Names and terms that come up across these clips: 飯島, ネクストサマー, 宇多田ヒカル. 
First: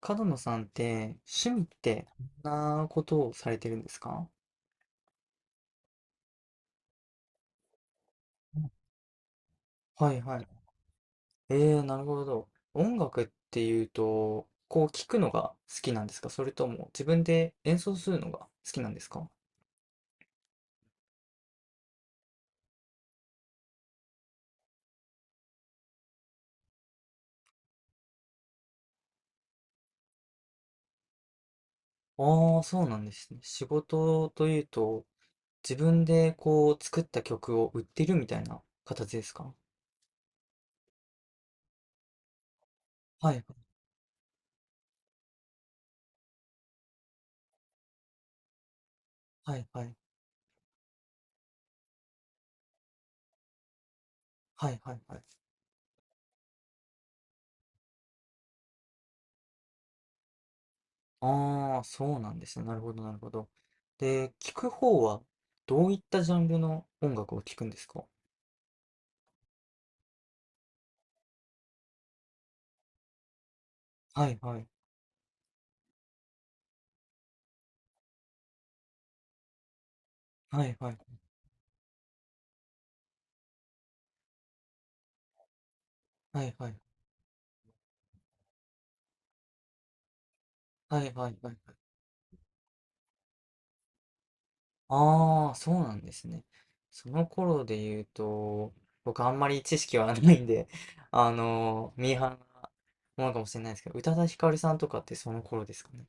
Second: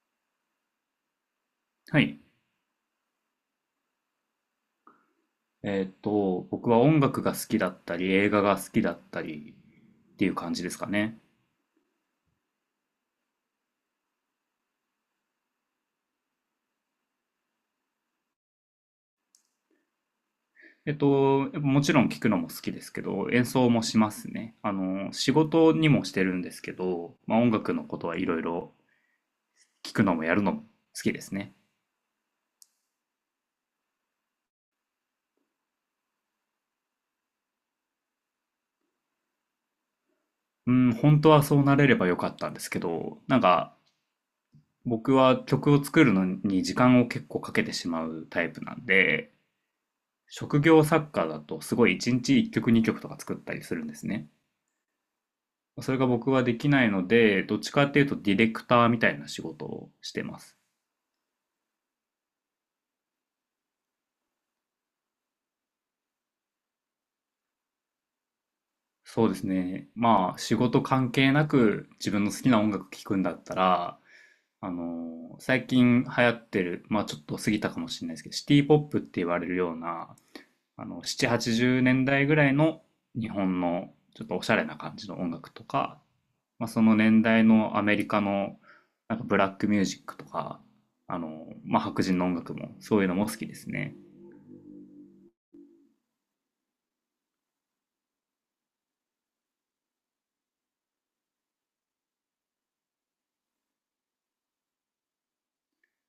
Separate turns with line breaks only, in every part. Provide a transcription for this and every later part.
角野さんって趣味っ
は
て
い。
どんなことをされてるんですか？
僕は音楽が好きだったり、映画が好きだったり
は
っ
い
ていう
はい。
感じですかね。
なるほど。音楽っていうと、こう聞くのが好きなんですか？それとも自分で演奏するのが好きなんですか？
やっぱもちろん聞くのも好きですけど、演奏もしますね。仕事にもしてるんですけど、まあ、音楽のことはいろいろ聞くのもやるのも好きですね。
ああ、そうなんですね。仕事というと、自分でこう作った曲を売ってるみたいな形ですか？
うん、本当はそうなれればよかったんですけど、
は
なん
い
か僕は曲を作るのに時間を結構かけてしまうタイプなんで、
はいはい
職業作家だとすごい1日1曲2曲とか作ったりするんですね。
はいはいはい。
それが僕はできないので、どっちかっていうとディレクターみたいな仕事をしてます。
ああ、そうなんですね。なるほど、なるほど。で、聞く方はどういったジャンルの音楽を聞くんですか？
そうですね。まあ、仕事関係なく自分の好きな音楽聴くんだったら、
はいはい。
最近流行ってる、まあちょっと過ぎたかもしれないですけど、シティポップって言われるような、
はいはい。
7、80年代ぐらいの日本のちょっとおしゃれな感じの音楽とか、
はい
ま
は
あ
い。
その年代のアメリカのなんかブラックミュージックとか、
はいはいはいはい。
まあ白人の音楽もそういうのも好きですね。
ああ、そうなんですね。その頃で言うと、僕あんまり知識はないんで、ミーハーなものかもしれないですけど、宇多田ヒカルさんとかってその頃ですかね。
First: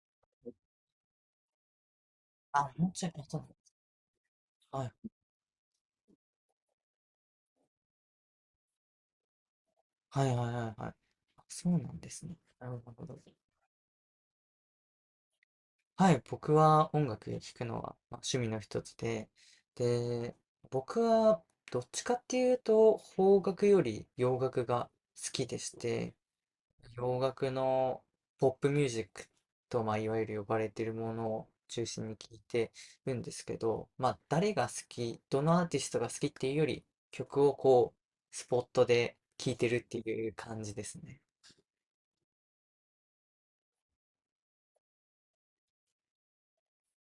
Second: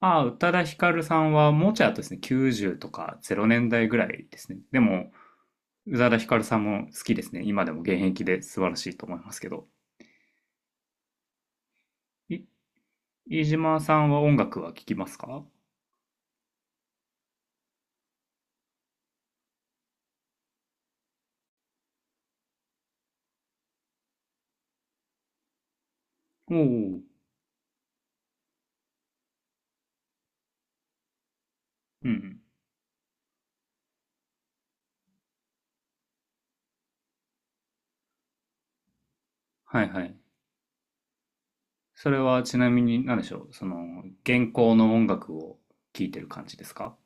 ああ、宇多田ヒカルさんはもうちょい後ですね、
あ、
90と
もうちょい
か
後だ。
0年代ぐらいですね。で
はい。
も、宇多田ヒカルさんも好きですね。今でも現役で素晴らしいと思いますけど。
はいはいはいはい。あ、そうなんですね。
い、
なるほど。
飯島さんは音楽は聴きますか？
はい、僕は音楽聴くのは、まあ、趣味の一つで、で、僕はどっちかっていうと邦楽より洋楽が好きでして、
おおー、
洋楽のポップミュージックと、まあ、いわゆる呼ばれているものを中心
う
に聴い
ん。
てるんですけど、まあ、誰が好き、どのアーティストが好きっていうより、曲をこう、スポットで聴いてる
は
っ
い
て
はい。
いう感じですね。
それはちなみに何でしょう、その、現行の音楽を聴いてる感じですか？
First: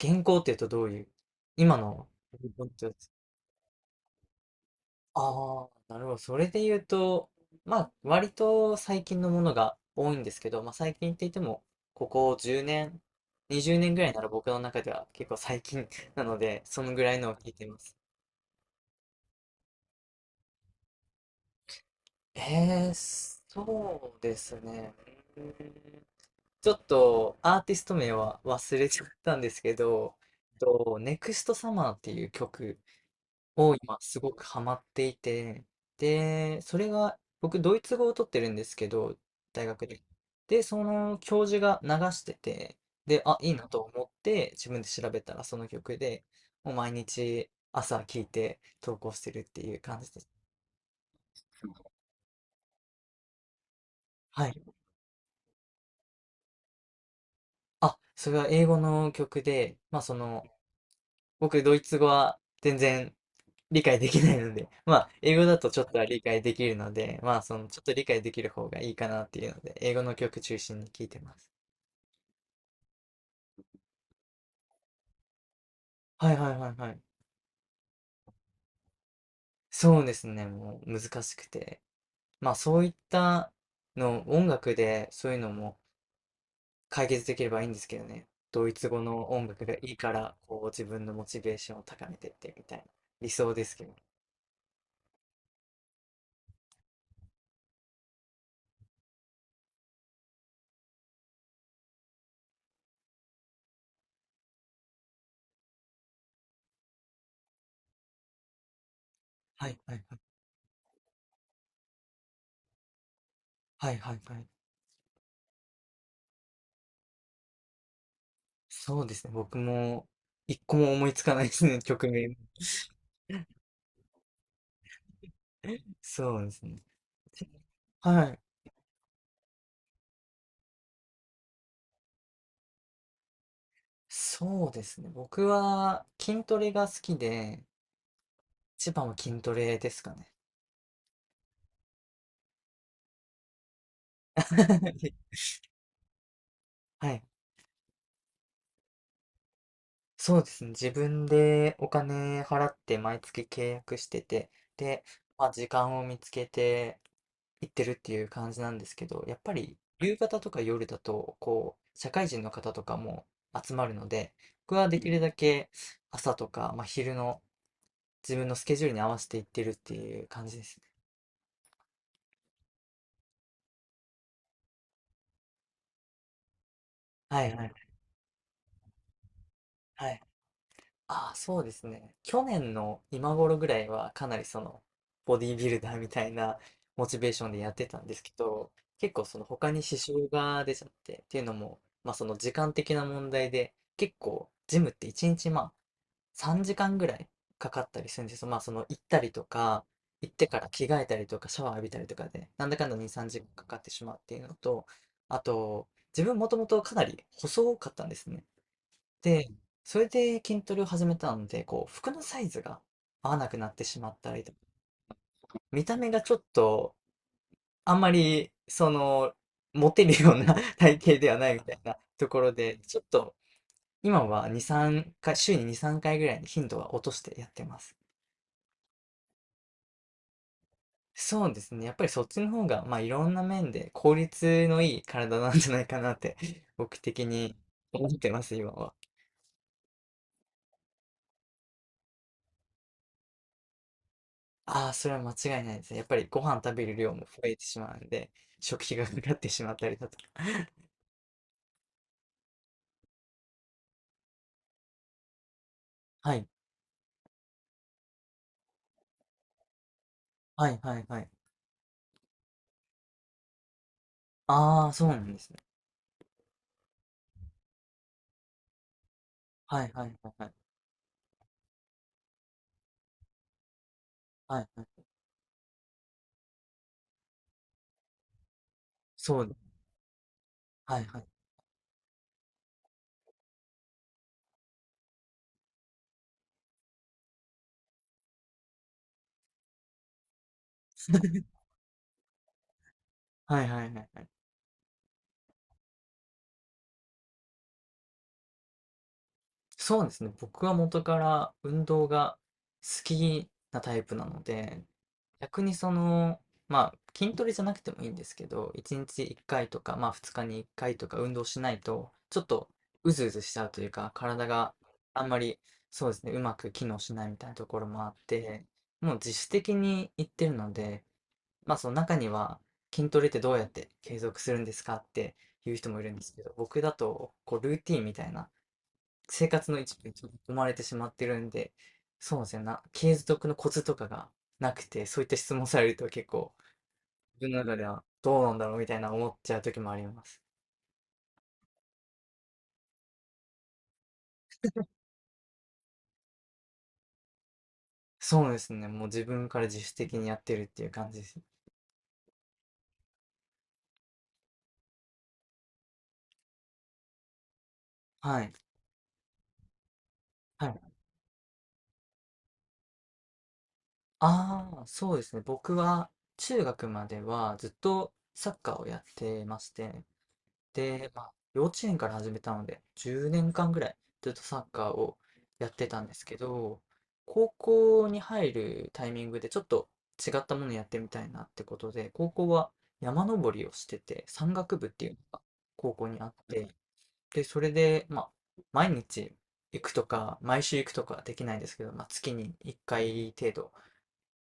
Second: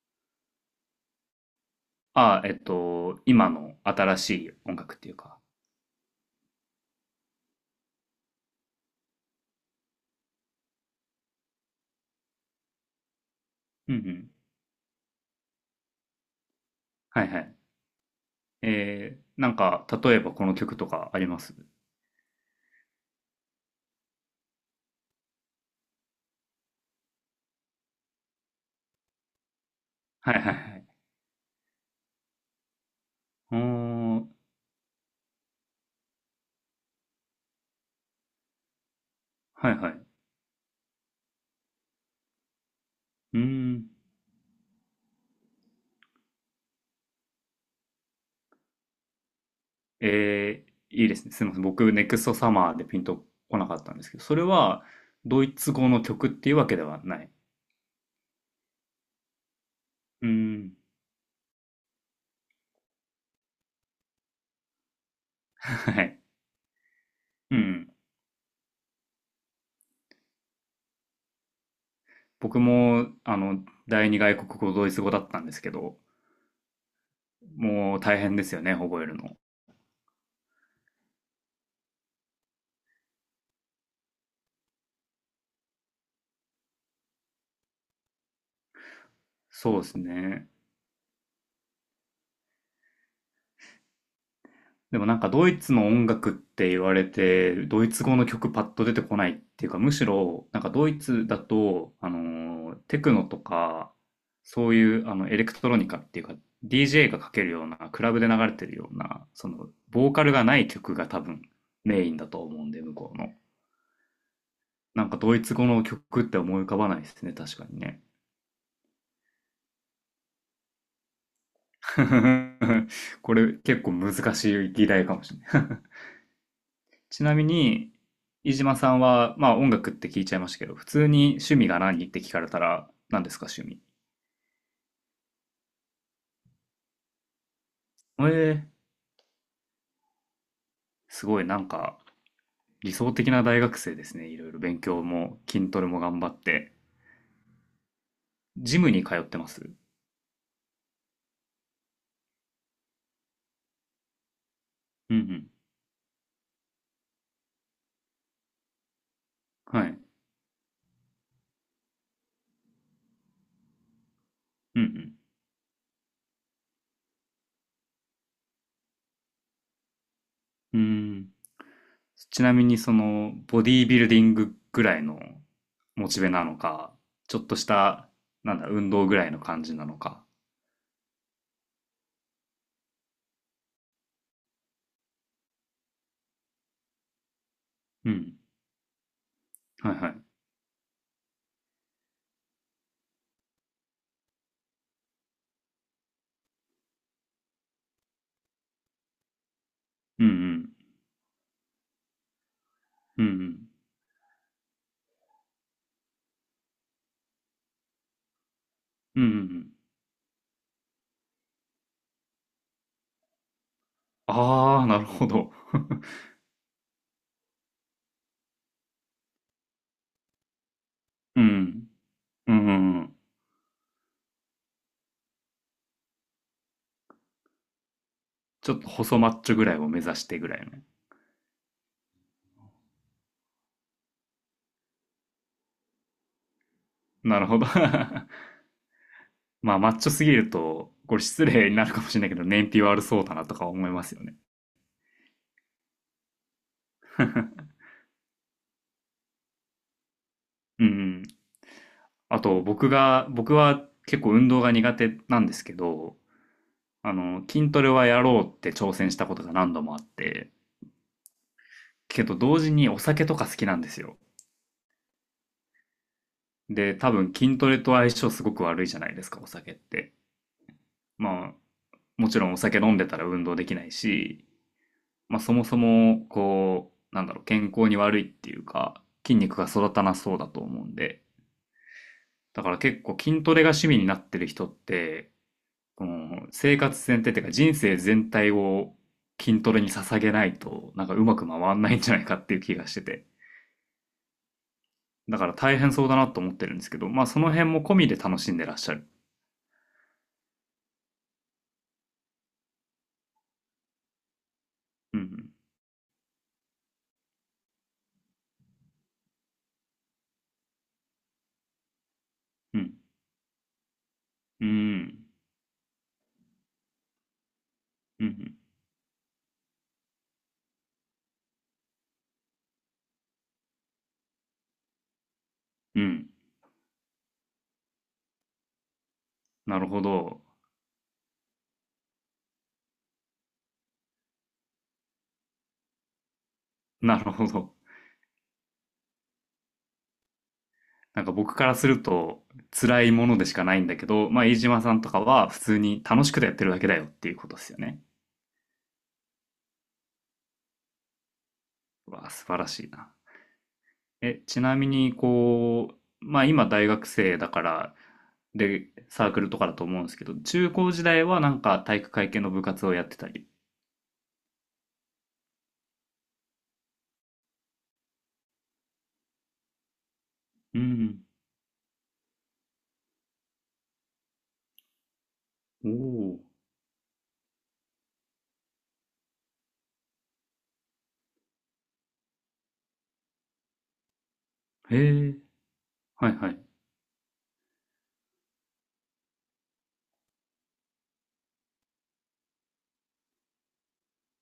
原稿っていうとどういう、今の。
ああ、今の新しい音楽っていうか。
ああ、なるほど。それで言うと、まあ、割と最近のものが多いんですけど、まあ、最近って言っても、ここ10年、20
う
年
んう
ぐらいなら
ん。
僕の中では結構最近 なので、そのぐらい
はい
のを
は
聞い
い。
ています。
えー、なんか、例えばこの曲とかあります？
えー、そうですね。うーんちょっとアーティスト名は忘れちゃったんですけど、
はいはいはい。
ネクストサマーっていう曲
お
を今す
ー
ごくハマっていて、で、それが、僕、ドイツ語を取ってるんですけど、大
はい
学
はい。
で。
う
で、その教授が流してて、で、あ、
ー
いいなと
ん。
思って、自分で調べたらその曲で、もう毎日朝聴いて投稿してるっていう感じです。
えー、いいですね。すみません。僕、ネクストサマーでピンとこなかったんですけど、それ
はい。
はドイツ語の曲っていうわけではない。
あ、それは英語の曲で、まあそ
うー
の、
ん。
僕、ドイツ語は全然理解できないので、まあ、英語だ とちょっと
は
は
い。
理解できるので、まあ、
う
その、ちょっ
ん。
と理解できる方がいいかなっていうので、英語の曲中心に聞いてます。
僕も、第二外国語ドイツ語だったんですけど、
はいはいはいはい。
もう大変ですよね、覚えるの。
そうですね、もう難しくて。まあ、そういったの、音楽でそういうのも解決できればいいんですけどね。ドイツ語の音楽が
そ
い
うで
い
す
から、
ね。
こう、自分のモチベーションを高めてってみたいな理想ですけど。
でもなんかドイツの音楽って言われて、ドイツ語の曲パッと出てこないっていうか、むしろなんかドイツだと、ーテクノとか、そういうあのエレクトロニカっていうか、DJ がかけるような、クラブで流れてるような、そ
は
の
いはい
ボー
はい。
カルがない曲が多分メインだと思うんで、向こうの。
はいはいはい。
なんかドイツ語の曲って思い浮かばないですね、確かにね。
そうですね、僕も一個も思いつかないですね、曲名。
これ結構難しい議題かもしれない。
そうですね。
ちなみに、
はい。
飯島さんは、まあ音楽って聞いちゃいましたけど、普通に趣味が何って聞かれたら、何ですか趣味。
そうですね。僕は筋トレが好きで、
えー、
一番は筋トレですかね。
すごいなんか理想的な大学生ですね。いろいろ勉強 も筋トレも頑張って。
はい。
ジムに通ってます？
そうですね。自分でお金払って毎月契約してて、で、
うんう
ま
ん。
あ時間を見つけて行ってるっていう感じなんですけど、やっぱり
はい。
夕方とか夜だと、こう、社会人の方とかも集まるので、僕
う
はでき
ん
るだけ朝とか、まあ昼の自分のスケジュールに合わせて行ってるっていう感じです
うん。う
ね。
ーん。ちなみにその、ボディービルディングぐらいのモチベなのか、ちょ
は
っ
い
と
は
し
い。
た、なんだ、運動ぐらいの感じなの
はい。
か。
ああ、そうですね。去年の今頃ぐらいはかなりそのボディービルダーみたいなモチベーションでやってたん
う
ですけ
ん。
ど、結構その他に
は
支
いはい。
障が出ちゃって、っていうのも、まあその時間的な問題で、結構ジムって1日まあ3時間ぐらいかかったりするんですよ。まあその行ったりとか、
うん
行
う
ってから
ん。
着替えたりとかシャワー浴びたりとかで、なんだかんだ2、
うん
3
う
時間
ん。
かかってしまうっていうのと、あと、自分もともとかなり細かったんですね。
うんうんう
で、
ん。
それで筋トレを始めたので、こう、服のサイズが合わなくなってしまったりとか、
ああ、なるほど。
見た目がちょっと、あんまり、その、モテるような 体型では
う
ないみたい
ん。
なところ
うんう
で、ち
ん
ょ
う
っ
ん。
と、今は2、3回、週に2、3回ぐらいに頻度は落としてやってます。
ちょっと細マッチョぐらいを目指してぐらいのね。
そうですね。やっぱりそっちの方が、まあ、いろんな面で効率のいい体なんじゃないかなって、僕的
なる
に
ほど。
思ってます、今は。
まあ、マッチョすぎると、これ失礼になるかもしれないけど、燃費悪そうだなとか思いますよね。
ああ、それは間違いないですね。やっぱりご飯食べる量も増えてし まうんで、食費がかかってしまったりだとか。
うん うん。あと、僕が、僕は結構運動が苦手なんですけど、
はい。
筋トレはやろうって挑戦したことが何度もあって、
はい、はい、はい。
けど同時にお酒とか好きなんですよ。
ああ、そうなんですね。
で、多分筋トレと相性すごく悪いじゃないですか、お酒っ
はい、は
て。
い、はい、はい。
まあ、もちろんお酒飲んでたら運動できないし、
はい、はい。
まあ、そもそも、こう、なんだろう、健康に悪いっていうか、筋
そう。
肉が育たなそうだと思うん
はい、は
で、
い。
だから結構筋トレが趣味になってる人って、この生活全体っていうか人生全体を筋トレに捧げないと、なんかうまく 回んないんじゃないかっていう気がしてて。
はい、はい、はい。はい。
だから大変そうだなと思ってるんですけど、まあその辺も込みで楽しんでらっしゃる。
そうですね。僕は元から運動が好きなタイプなので、
うん、
逆にその、まあ、筋トレじゃなくてもいいんですけど、1日1回とか、まあ2日に1回とか運動しないと、ちょっと
うん、
うずうずしちゃうというか、体
う
があん
ん、
まり、そうですね、うまく機能しないみたいなところもあっ
うん、うん。
て、もう自主的に行ってるので、まあその中には、筋トレってどうやって継続するんですかっていう人も
う
いるんで
ん
すけど、僕だと、こう、ルーティンみたいな、生活の
なる
一
ほ
部に
ど。
生まれてしまってるんで、そうですね、継続のコツとかがなくて、そういった質問されると結構、
なる
自
ほ
分の
ど。
中ではどうなんだろうみたいな思っちゃう時もあります。
なんか僕からすると辛いものでしかないんだけど、まあ飯島さんとかは普通に楽しくてやってるだけだよっていうことですよね。
そうですね、もう自分から自主的にやってるっていう感じです。
うわ、素晴らしいな。え、ちなみにこう、まあ今大学生だから、
はい。
で、サークルとかだと思うんですけど、
は
中
い。
高時代はなんか体育会系の部活をやってたり。
ああ、そうですね、僕は中学まではずっとサッカーをやってまして、
う
で、ま
ん。
あ、幼稚園から始めたので、10年間ぐらいずっとサッカーをやって
お
たんですけ
お。
ど、高校に入るタイミングでちょっと違ったものやってみたいなってことで、高校は山登りをしてて、山岳部っ
へ
ていうの
え。
が高校にあ
は
っ
いはい
て、で、それで、まあ、毎日行くとか、毎週行くとかはできないんですけど、まあ、月に1回程度、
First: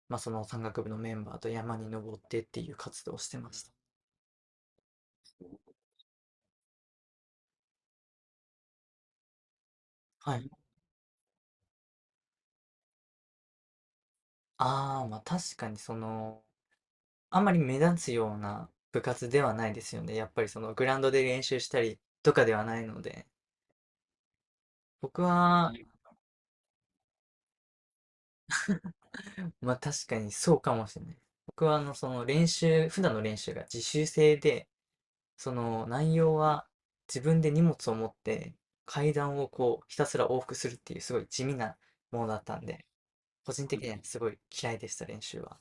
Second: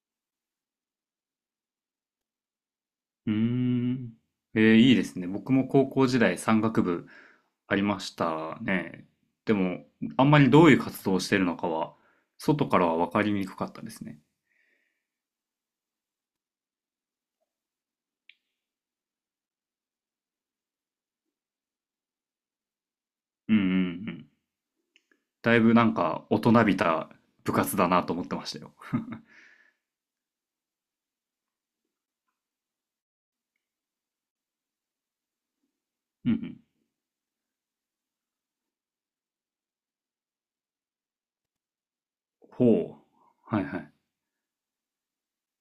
まあ、その山岳部のメンバーと山に登ってっていう活動をし
うー
てました。
ん。えー、いいですね。僕も高校時代山岳部ありましたね。でも、あん
は
ま
い。
りどういう活動をしてるのかは、外からは分かりにくかったですね。
ああ、まあ確かにその、あんまり目立つような部活ではないですよね。やっぱりそのグラウンドで練習したりとかではないので。
うんうんうん。
僕
だい
は、
ぶなんか大人びた部活だなと思ってましたよ。
まあ確かにそうかもしれない。僕はあのその練習、普段の練習が自習制で、その内
うん
容
うん。
は自分で荷物を持って階段をこうひたすら往復するっていうすごい地味なものだったんで、
ほう。
個
はい
人
は
的に
い。
はすごい嫌いでした練習は。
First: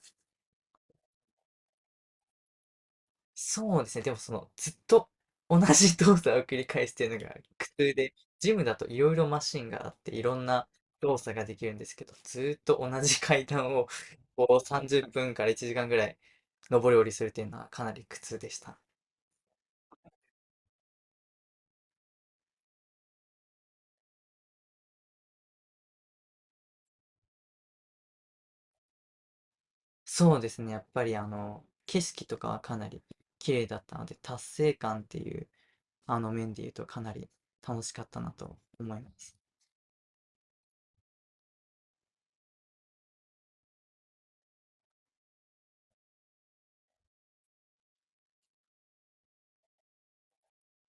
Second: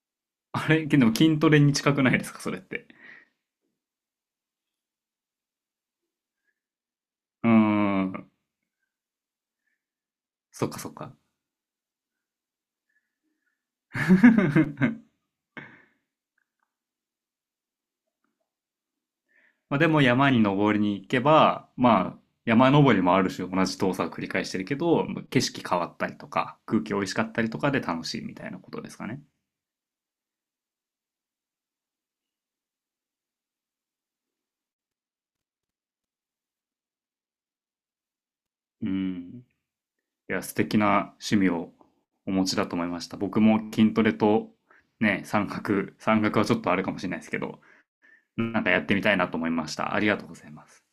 あれ、でも筋トレに近くないですか、それって。
そうですね。でもその、ずっと同じ動作を繰り返すっていうのが
うー
苦痛で、
ん。
ジムだといろいろマシンがあって、いろん
そ
な
っかそっか。
動作ができるんですけど、ずっと同じ階段をこう30 分から1時間ぐらい上り下りするっていうのはかなり苦痛でした。
まあ、でも山に登りに行けば、まあ、山登りもある種同じ動作を繰り返してるけど、景色変わったりとか、空気美味しかったりとかで楽しいみたいなことですかね。
そうですね。やっぱりあの、景色とかはかなり綺麗だったので、達成感っていうあの面で言うとかなり楽しかったなと
う
思います。
ん。いや、素敵な趣味をお持ちだと思いました。僕も筋トレとね、山岳、山岳はちょっとあれかもしれないですけど、なんかやってみたいなと思いました。ありがとうございます。